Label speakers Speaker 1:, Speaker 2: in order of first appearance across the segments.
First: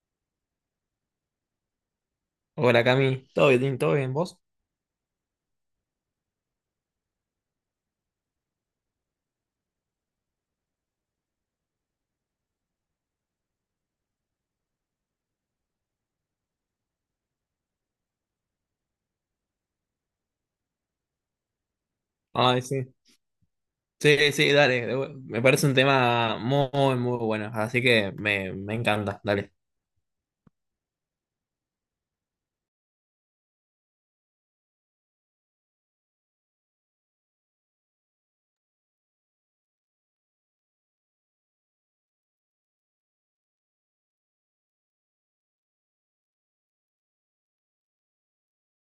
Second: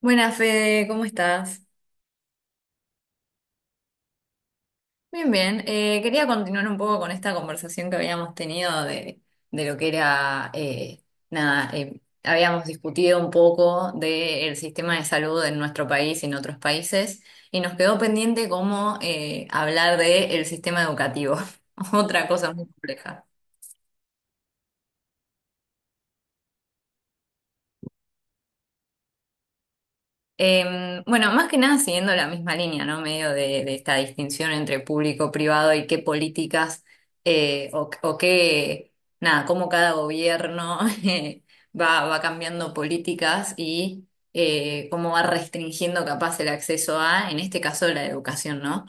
Speaker 1: Buenas, Fede, ¿cómo estás?
Speaker 2: Hola Cami, ¿todo bien? ¿Todo bien vos?
Speaker 1: Bien, bien. Quería continuar un poco con esta conversación que habíamos tenido de lo que era, nada, habíamos discutido un poco del sistema de salud en nuestro país y en otros países, y nos quedó pendiente cómo hablar del sistema educativo, otra cosa
Speaker 2: Ay,
Speaker 1: muy
Speaker 2: sí.
Speaker 1: compleja.
Speaker 2: Sí, sí, dale. Me parece un tema muy, muy bueno, así que me encanta, dale.
Speaker 1: Bueno, más que nada siguiendo la misma línea, ¿no? Medio de esta distinción entre público-privado y qué políticas o qué, nada, cómo cada gobierno eh, va cambiando políticas y cómo va restringiendo capaz el acceso a, en este caso, la educación, ¿no?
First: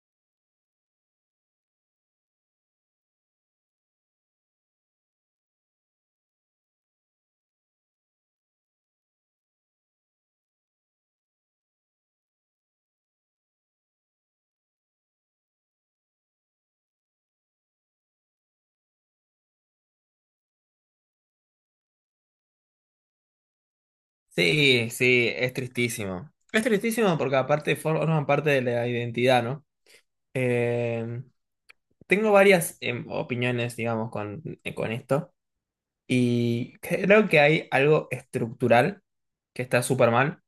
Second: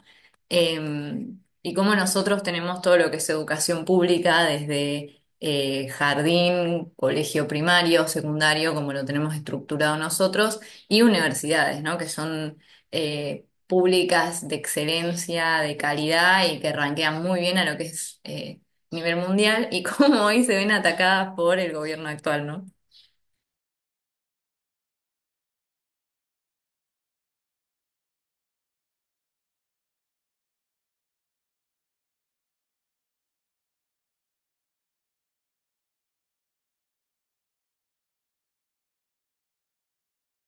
Speaker 1: Y cómo nosotros tenemos todo lo que es educación pública desde jardín, colegio primario, secundario, como lo tenemos estructurado nosotros y universidades, ¿no? Que son públicas de excelencia, de calidad y que ranquean muy bien a lo que es nivel mundial, y cómo hoy se ven atacadas por el gobierno actual, ¿no?
Speaker 2: Sí, sí, es tristísimo. Es tristísimo porque aparte forman parte de la identidad, ¿no? Eh, Tengo varias opiniones, digamos, con esto y creo que hay algo estructural que está súper mal.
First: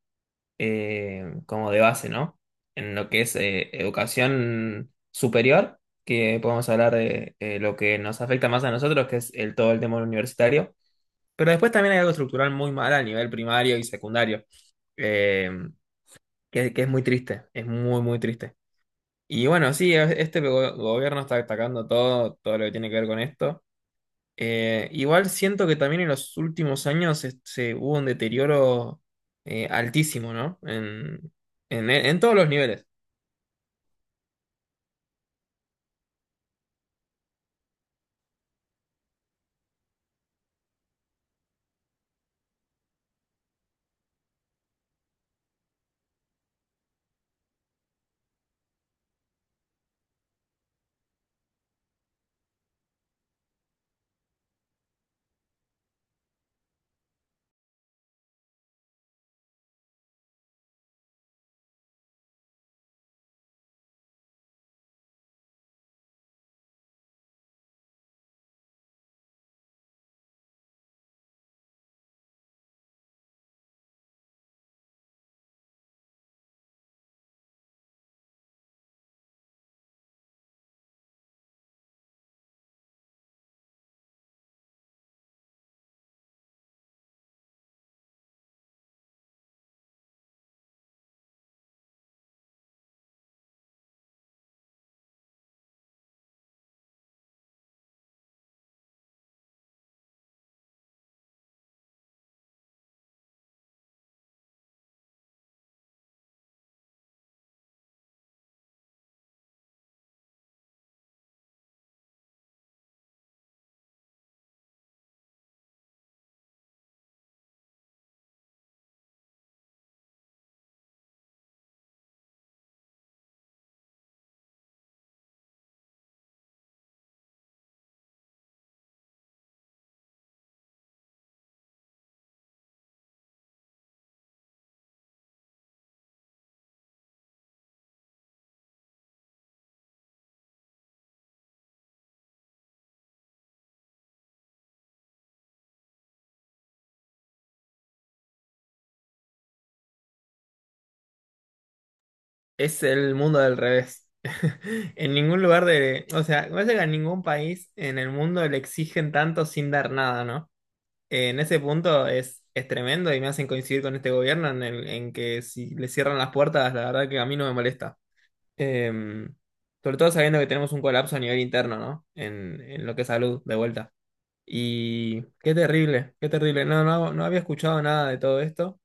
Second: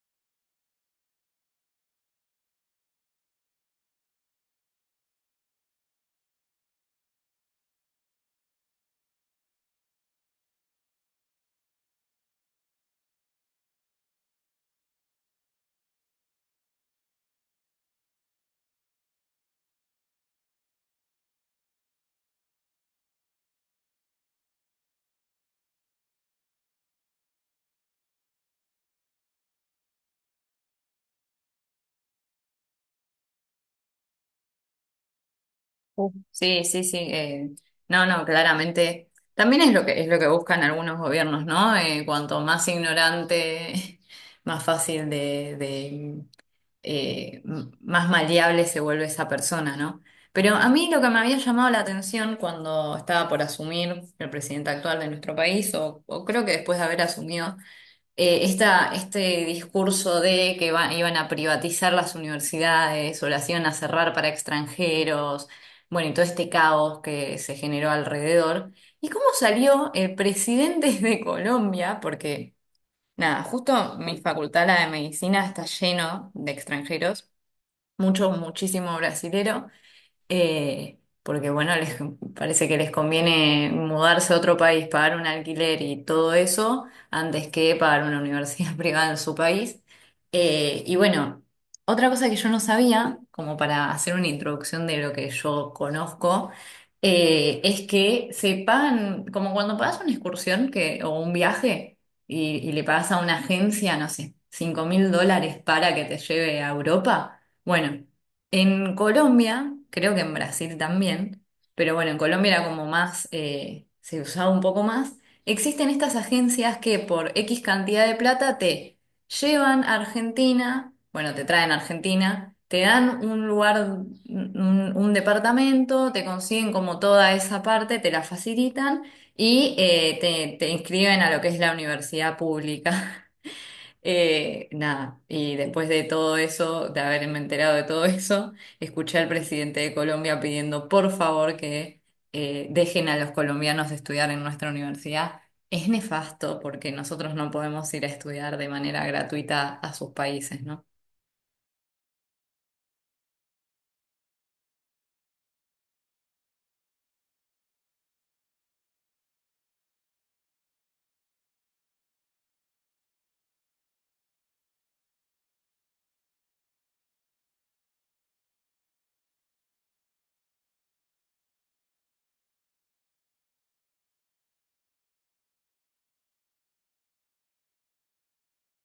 Speaker 2: Como de base, ¿no? En lo que es educación superior, que podemos hablar de lo que nos afecta más a nosotros, que es todo el tema universitario. Pero después también hay algo estructural muy mal a nivel primario y secundario, eh, que es muy triste, es muy, muy triste. Y bueno, sí, este gobierno está atacando todo, todo lo que tiene que ver con esto. Igual siento que también en los últimos años se hubo un deterioro altísimo, ¿no? En todos los niveles.
Speaker 1: Ujú. Sí, sí, sí. No, no, claramente. También es lo que buscan algunos gobiernos, ¿no? Cuanto más ignorante, más fácil de, más maleable se vuelve esa persona, ¿no? Pero a mí lo que me había llamado la atención cuando estaba por asumir el presidente actual de nuestro país, o creo que después de haber asumido, este discurso de que iban a privatizar las universidades o las iban a cerrar para extranjeros, bueno, y todo este caos que se generó alrededor. ¿Y cómo salió el presidente de Colombia? Porque, nada, justo mi facultad, la de medicina, está lleno de extranjeros, mucho, muchísimo brasilero, porque bueno, les parece que les conviene mudarse a otro país, pagar un alquiler y todo eso, antes que pagar una universidad privada en su país. Y bueno, otra cosa que yo no sabía, como para hacer una introducción de lo que yo conozco, es que se pagan, como cuando pagas una excursión que, o un viaje, y le pagas a una agencia, no sé, 5000 dólares para que te lleve a Europa. Bueno, en Colombia, creo que en Brasil también, pero bueno, en Colombia era como más, se usaba un poco más, existen estas agencias que por X cantidad de plata te llevan a Argentina, bueno, te traen a Argentina, te dan un lugar, un departamento, te consiguen como toda esa parte, te la facilitan, y te inscriben a lo que es la universidad pública. Nada, y después de todo eso, de haberme enterado de todo eso, escuché al presidente de Colombia pidiendo por favor que dejen a los colombianos estudiar en nuestra universidad. Es nefasto porque nosotros no podemos ir a estudiar de manera gratuita a sus países, ¿no?
Speaker 2: Es el mundo del revés. En ningún lugar de. O sea, me parece que a ningún país en el mundo le exigen tanto sin dar nada, ¿no? En ese punto es tremendo y me hacen coincidir con este gobierno en que si le cierran las puertas, la verdad que a mí no me molesta. Em, Sobre todo sabiendo que tenemos un colapso a nivel interno, ¿no? En lo que es salud, de vuelta. Y qué terrible, qué terrible. No, no, no había escuchado nada de todo esto.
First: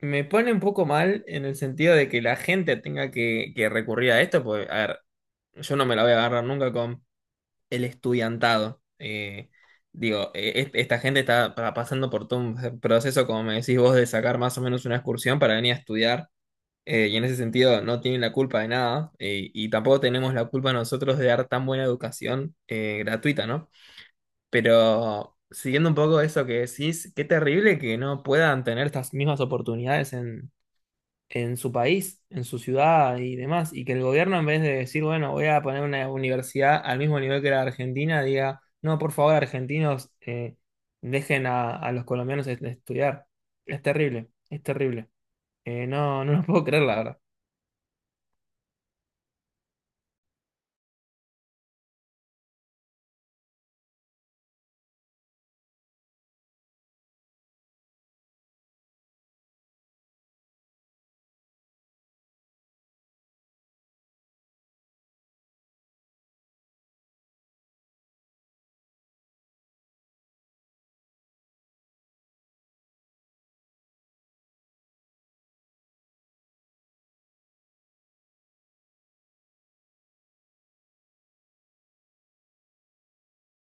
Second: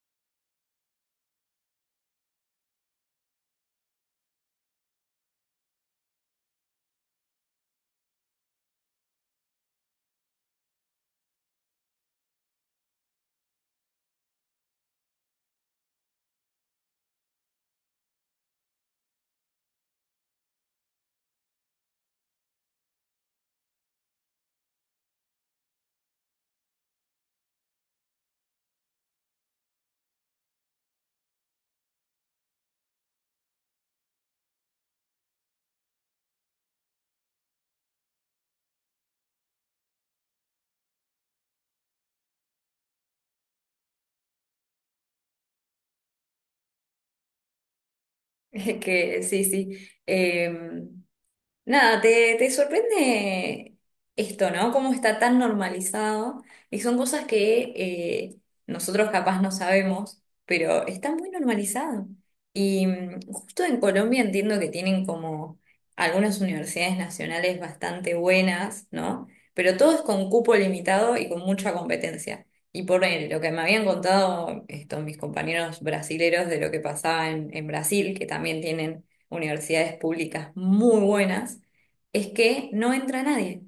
Speaker 2: Me pone un poco mal en el sentido de que la gente tenga que recurrir a esto, porque, a ver, yo no me la voy a agarrar nunca con el estudiantado. Digo, esta gente está pasando por todo un proceso, como me decís vos, de sacar más o menos una excursión para venir a estudiar. Y en ese sentido no tienen la culpa de nada, y tampoco tenemos la culpa nosotros de dar tan buena educación gratuita, ¿no? Pero siguiendo un poco eso que decís, qué terrible que no puedan tener estas mismas oportunidades en su país, en su ciudad y demás, y que el gobierno en vez de decir, bueno, voy a poner una universidad al mismo nivel que la Argentina, diga, no, por favor, argentinos, dejen a los colombianos estudiar. Es terrible, es terrible. No, no lo puedo creer, la verdad.
Speaker 1: Que sí, sí. Em, Nada, te sorprende esto, ¿no? Cómo está tan normalizado y son cosas que nosotros capaz no sabemos, pero está muy normalizado. Y justo en Colombia entiendo que tienen como algunas universidades nacionales bastante buenas, ¿no? Pero todo es con cupo limitado y con mucha competencia. Y por lo que me habían contado estos mis compañeros brasileros de lo que pasaba en Brasil, que también tienen universidades públicas muy buenas, es que no entra nadie.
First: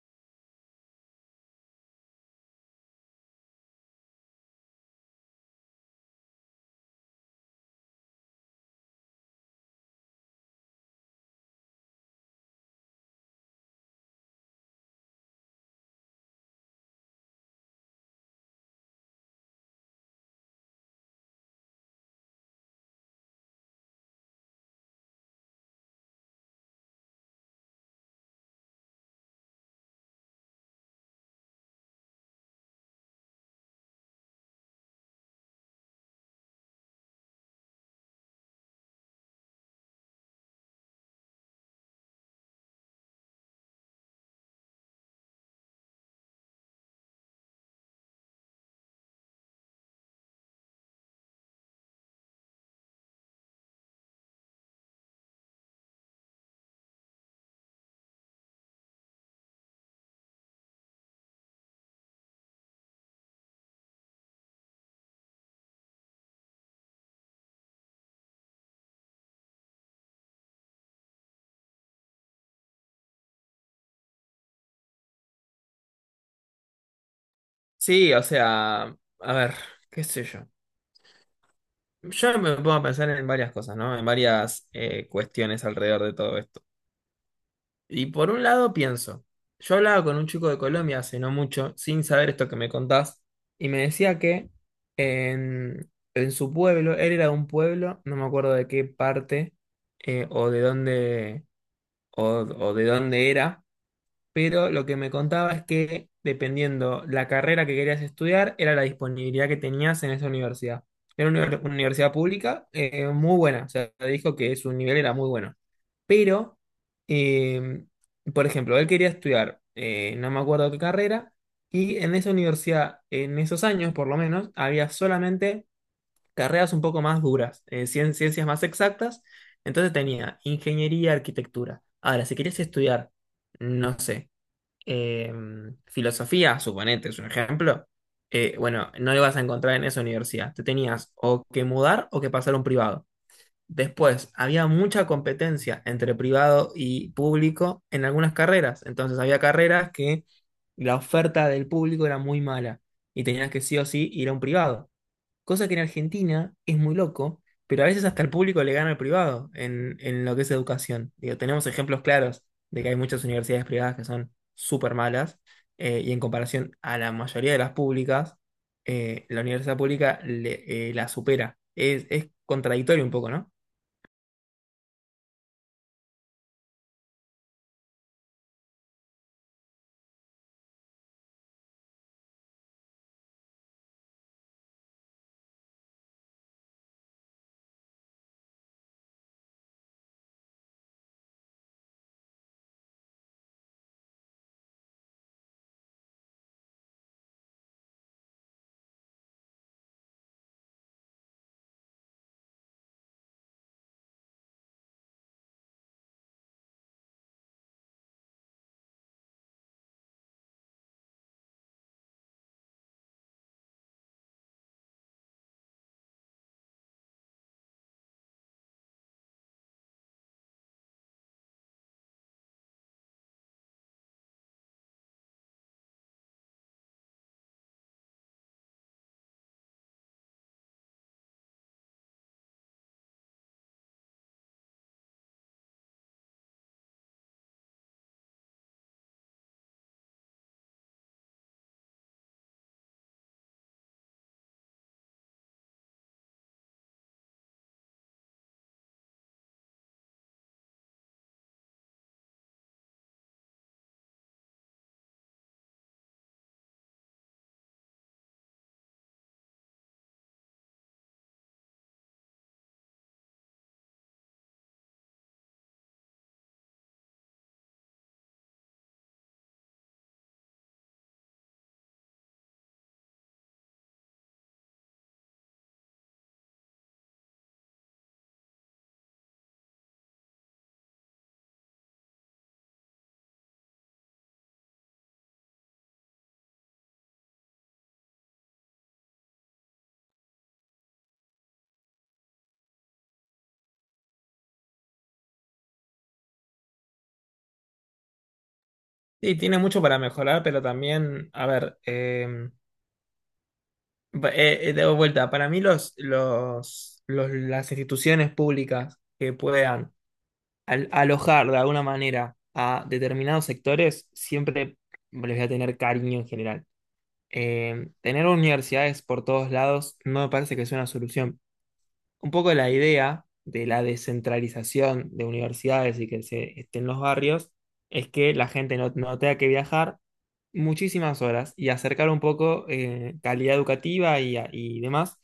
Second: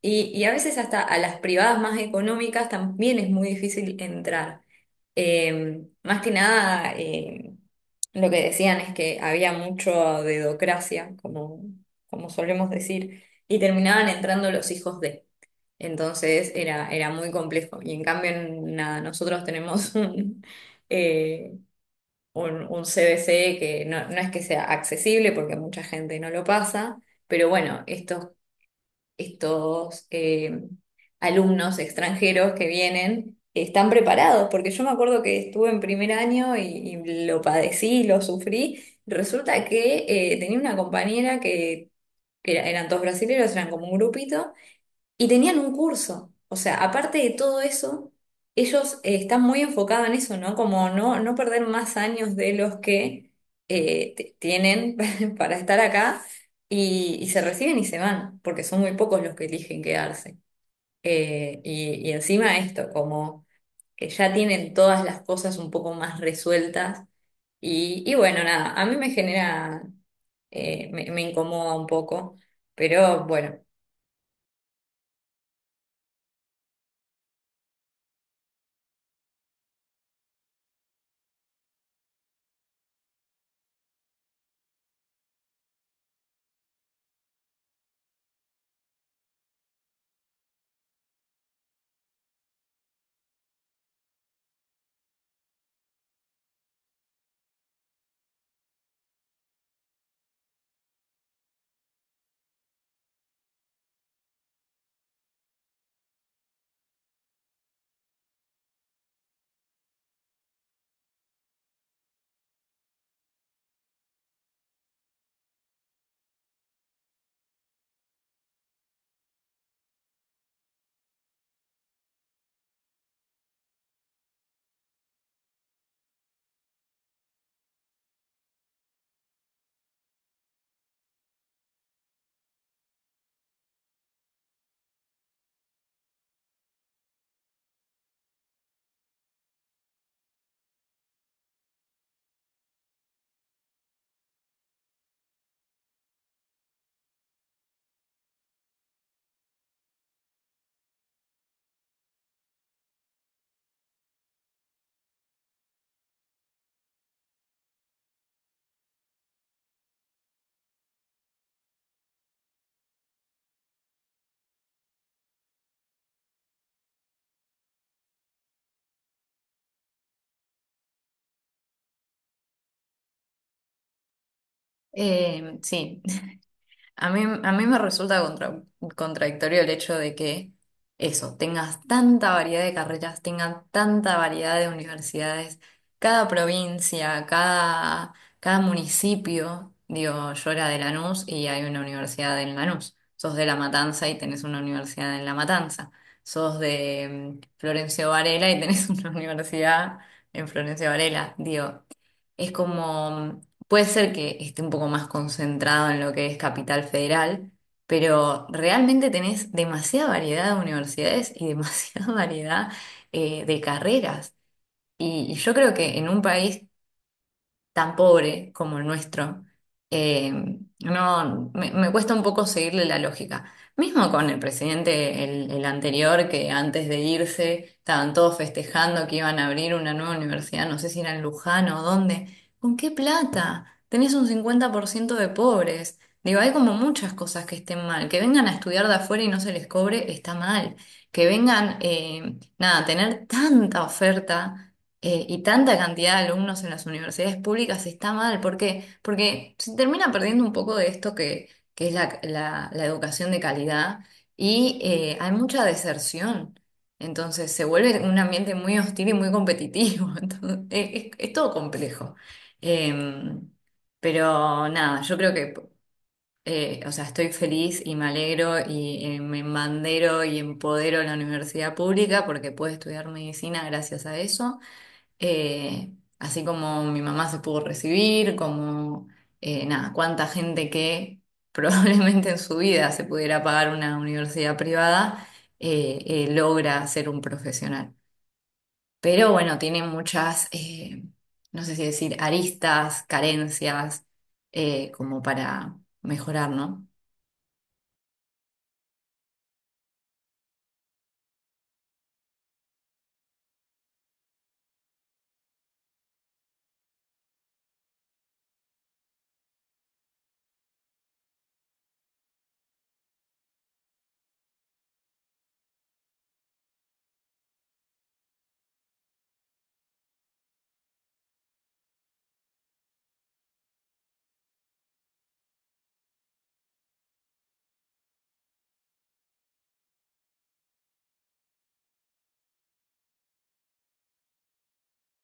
Speaker 1: Y a veces hasta a las privadas más económicas también es muy difícil entrar. Más que nada, lo que decían es que había mucho dedocracia, como solemos decir, y terminaban entrando los hijos de. Entonces era muy complejo. Y en cambio, nada, nosotros tenemos eh, un CBC que no, no es que sea accesible porque mucha gente no lo pasa, pero bueno, estos, estos alumnos extranjeros que vienen están preparados, porque yo me acuerdo que estuve en primer año y lo padecí, lo sufrí. Resulta que tenía una compañera eran todos brasileños, eran como un grupito. Y tenían un curso. O sea, aparte de todo eso, ellos están muy enfocados en eso, ¿no? Como no, no perder más años de los que tienen para estar acá, y se reciben y se van, porque son muy pocos los que eligen quedarse. Y encima esto, como que ya tienen todas las cosas un poco más resueltas. Y bueno, nada, a mí me genera, me incomoda un poco, pero bueno.
Speaker 2: Sí, o sea, a ver, qué sé yo. Yo me pongo a pensar en varias cosas, ¿no? En varias cuestiones alrededor de todo esto. Y por un lado pienso, yo hablaba con un chico de Colombia hace no mucho, sin saber esto que me contás, y me decía que en, en su pueblo, él era de un pueblo, no me acuerdo de qué parte o de dónde o, o de dónde era, pero lo que me contaba es que dependiendo la carrera que querías estudiar, era la disponibilidad que tenías en esa universidad. Era una una universidad pública muy buena, o sea, dijo que su nivel era muy bueno. Pero, eh, por ejemplo, él quería estudiar, no me acuerdo qué carrera, y en esa universidad, en esos años por lo menos, había solamente carreras un poco más duras, ciencias más exactas, entonces tenía ingeniería, arquitectura. Ahora, si querías estudiar, no sé eh, filosofía, suponete, es un ejemplo, bueno, no lo ibas a encontrar en esa universidad. Te tenías o que mudar o que pasar a un privado. Después, había mucha competencia entre privado y público en algunas carreras. Entonces, había carreras que la oferta del público era muy mala y tenías que sí o sí ir a un privado. Cosa que en Argentina es muy loco, pero a veces hasta el público le gana al privado en lo que es educación. Digo, tenemos ejemplos claros de que hay muchas universidades privadas que son súper malas y en comparación a la mayoría de las públicas, la universidad pública la supera. Es contradictorio un poco, ¿no?
Speaker 1: Sí. A mí me resulta contradictorio el hecho de que eso, tengas tanta variedad de carreras, tengas tanta variedad de universidades, cada provincia, cada municipio. Digo, yo era de Lanús y hay una universidad en Lanús. Sos de La Matanza y tenés una universidad en La Matanza. Sos de Florencio Varela y tenés una universidad en Florencio Varela. Digo, es como, puede ser que esté un poco más concentrado en lo que es Capital Federal, pero realmente tenés demasiada variedad de universidades y demasiada variedad de carreras. Y yo creo que en un país tan pobre como el nuestro, eh, no, me cuesta un poco seguirle la lógica. Mismo con el presidente, el anterior, que antes de irse estaban todos festejando que iban a abrir una nueva universidad, no sé si era en Luján o dónde. ¿Con qué plata? Tenés un 50% de pobres. Digo, hay como muchas cosas que estén mal. Que vengan a estudiar de afuera y no se les cobre, está mal. Que vengan, nada, a tener tanta oferta y tanta cantidad de alumnos en las universidades públicas está mal. ¿Por qué? Porque se termina perdiendo un poco de esto que es la educación de calidad, y hay mucha deserción. Entonces se vuelve un ambiente muy hostil y muy competitivo. Entonces, es todo complejo. Em, pero nada, yo creo que, o sea, estoy feliz y me alegro y me embandero y empodero a la universidad pública porque pude estudiar medicina gracias a eso, eh, así como mi mamá se pudo recibir, como nada, cuánta gente que probablemente en su vida se pudiera pagar una universidad privada logra ser un profesional. Pero bueno, tiene muchas, no sé si decir, aristas, carencias, como para mejorar, ¿no?
Speaker 2: Sí, tiene mucho para mejorar, pero también, a ver, de vuelta, para mí las instituciones públicas que puedan al alojar de alguna manera a determinados sectores, siempre les voy a tener cariño en general. Tener universidades por todos lados no me parece que sea una solución. Un poco la idea de la descentralización de universidades y que se esté en los barrios es que la gente no tenga que viajar muchísimas horas y acercar un poco calidad educativa y, y demás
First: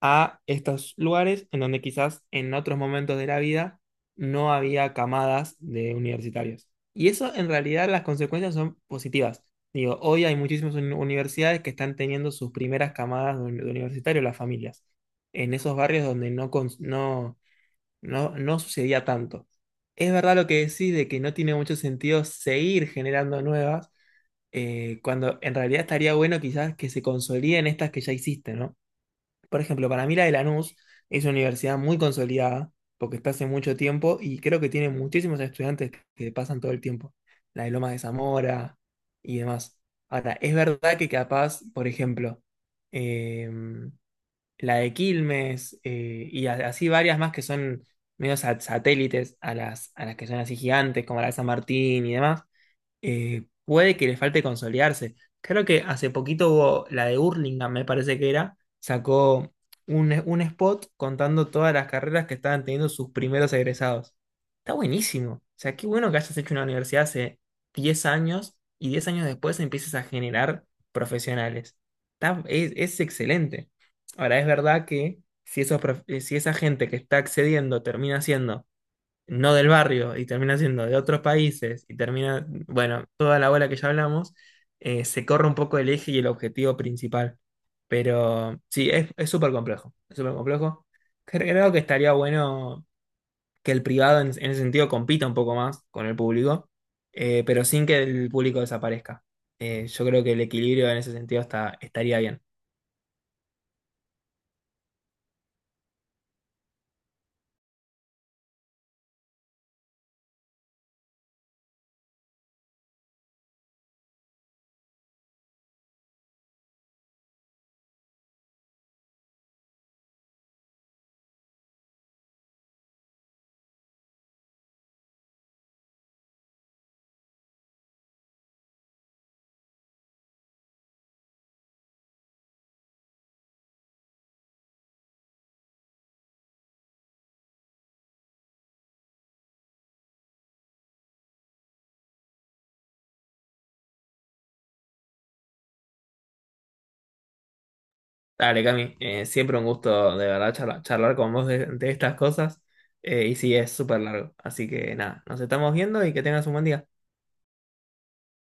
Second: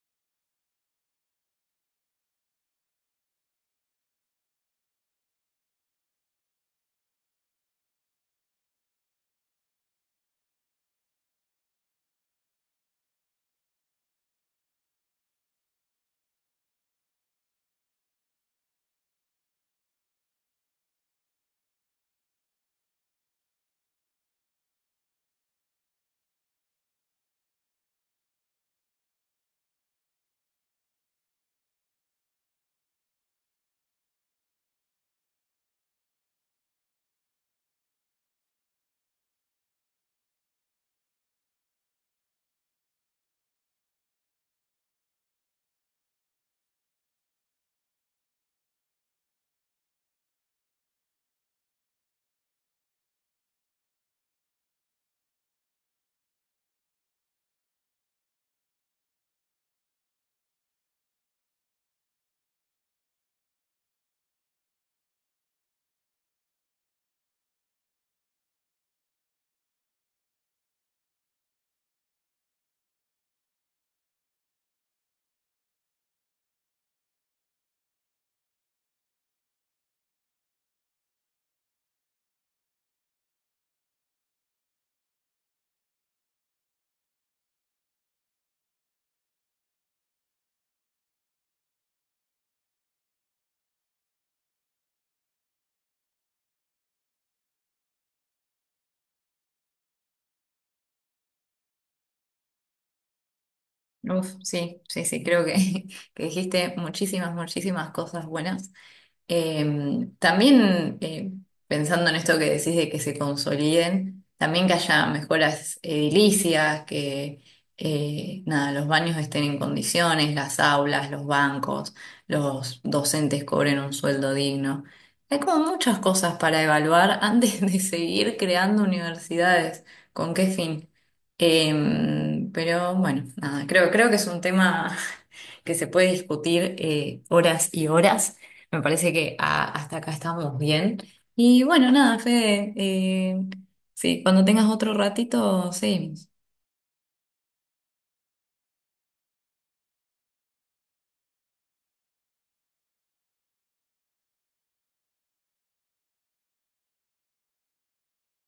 Speaker 2: a estos lugares en donde quizás en otros momentos de la vida no había camadas de universitarios. Y eso en realidad las consecuencias son positivas. Digo, hoy hay muchísimas universidades que están teniendo sus primeras camadas de universitarios, las familias en esos barrios donde no sucedía tanto. Es verdad lo que decís de que no tiene mucho sentido seguir generando nuevas, cuando en realidad estaría bueno quizás que se consoliden estas que ya hiciste, ¿no? Por ejemplo, para mí la de Lanús es una universidad muy consolidada, porque está hace mucho tiempo y creo que tiene muchísimos estudiantes que pasan todo el tiempo. La de Lomas de Zamora y demás. Ahora, es verdad que capaz, por ejemplo, em, la de Quilmes, y así varias más que son medio satélites a las que son así gigantes, como la de San Martín y demás puede que le falte consolidarse. Creo que hace poquito hubo la de Hurlingham, me parece que era, sacó un spot contando todas las carreras que estaban teniendo sus primeros egresados. Está buenísimo. O sea, qué bueno que hayas hecho una universidad hace 10 años y 10 años después empieces a generar profesionales. Es excelente. Ahora, es verdad que si esa gente que está accediendo termina siendo no del barrio y termina siendo de otros países y termina, bueno, toda la bola que ya hablamos, se corre un poco el eje y el objetivo principal. Pero sí, es súper complejo, es súper complejo. Creo que estaría bueno que el privado en ese sentido compita un poco más con el público, pero sin que el público desaparezca. Yo creo que el equilibrio en ese sentido estaría bien.
Speaker 1: Uf, sí, sí, sí, creo que, que dijiste muchísimas, muchísimas cosas buenas. También pensando en esto que decís de que se consoliden, también que haya mejoras edilicias, que nada, los baños estén en condiciones, las aulas, los bancos, los docentes cobren un sueldo digno. Hay como muchas cosas para evaluar antes de seguir creando universidades. ¿Con qué fin? Pero bueno, nada, creo que es un tema que se puede discutir horas y horas. Me parece que hasta acá estamos bien. Y bueno, nada, Fede, sí, cuando tengas otro ratito, seguimos.
Speaker 2: Dale, Cami, siempre un gusto de verdad charlar, con vos de estas cosas. Y sí, es súper largo. Así que nada, nos estamos viendo y que tengas un buen día.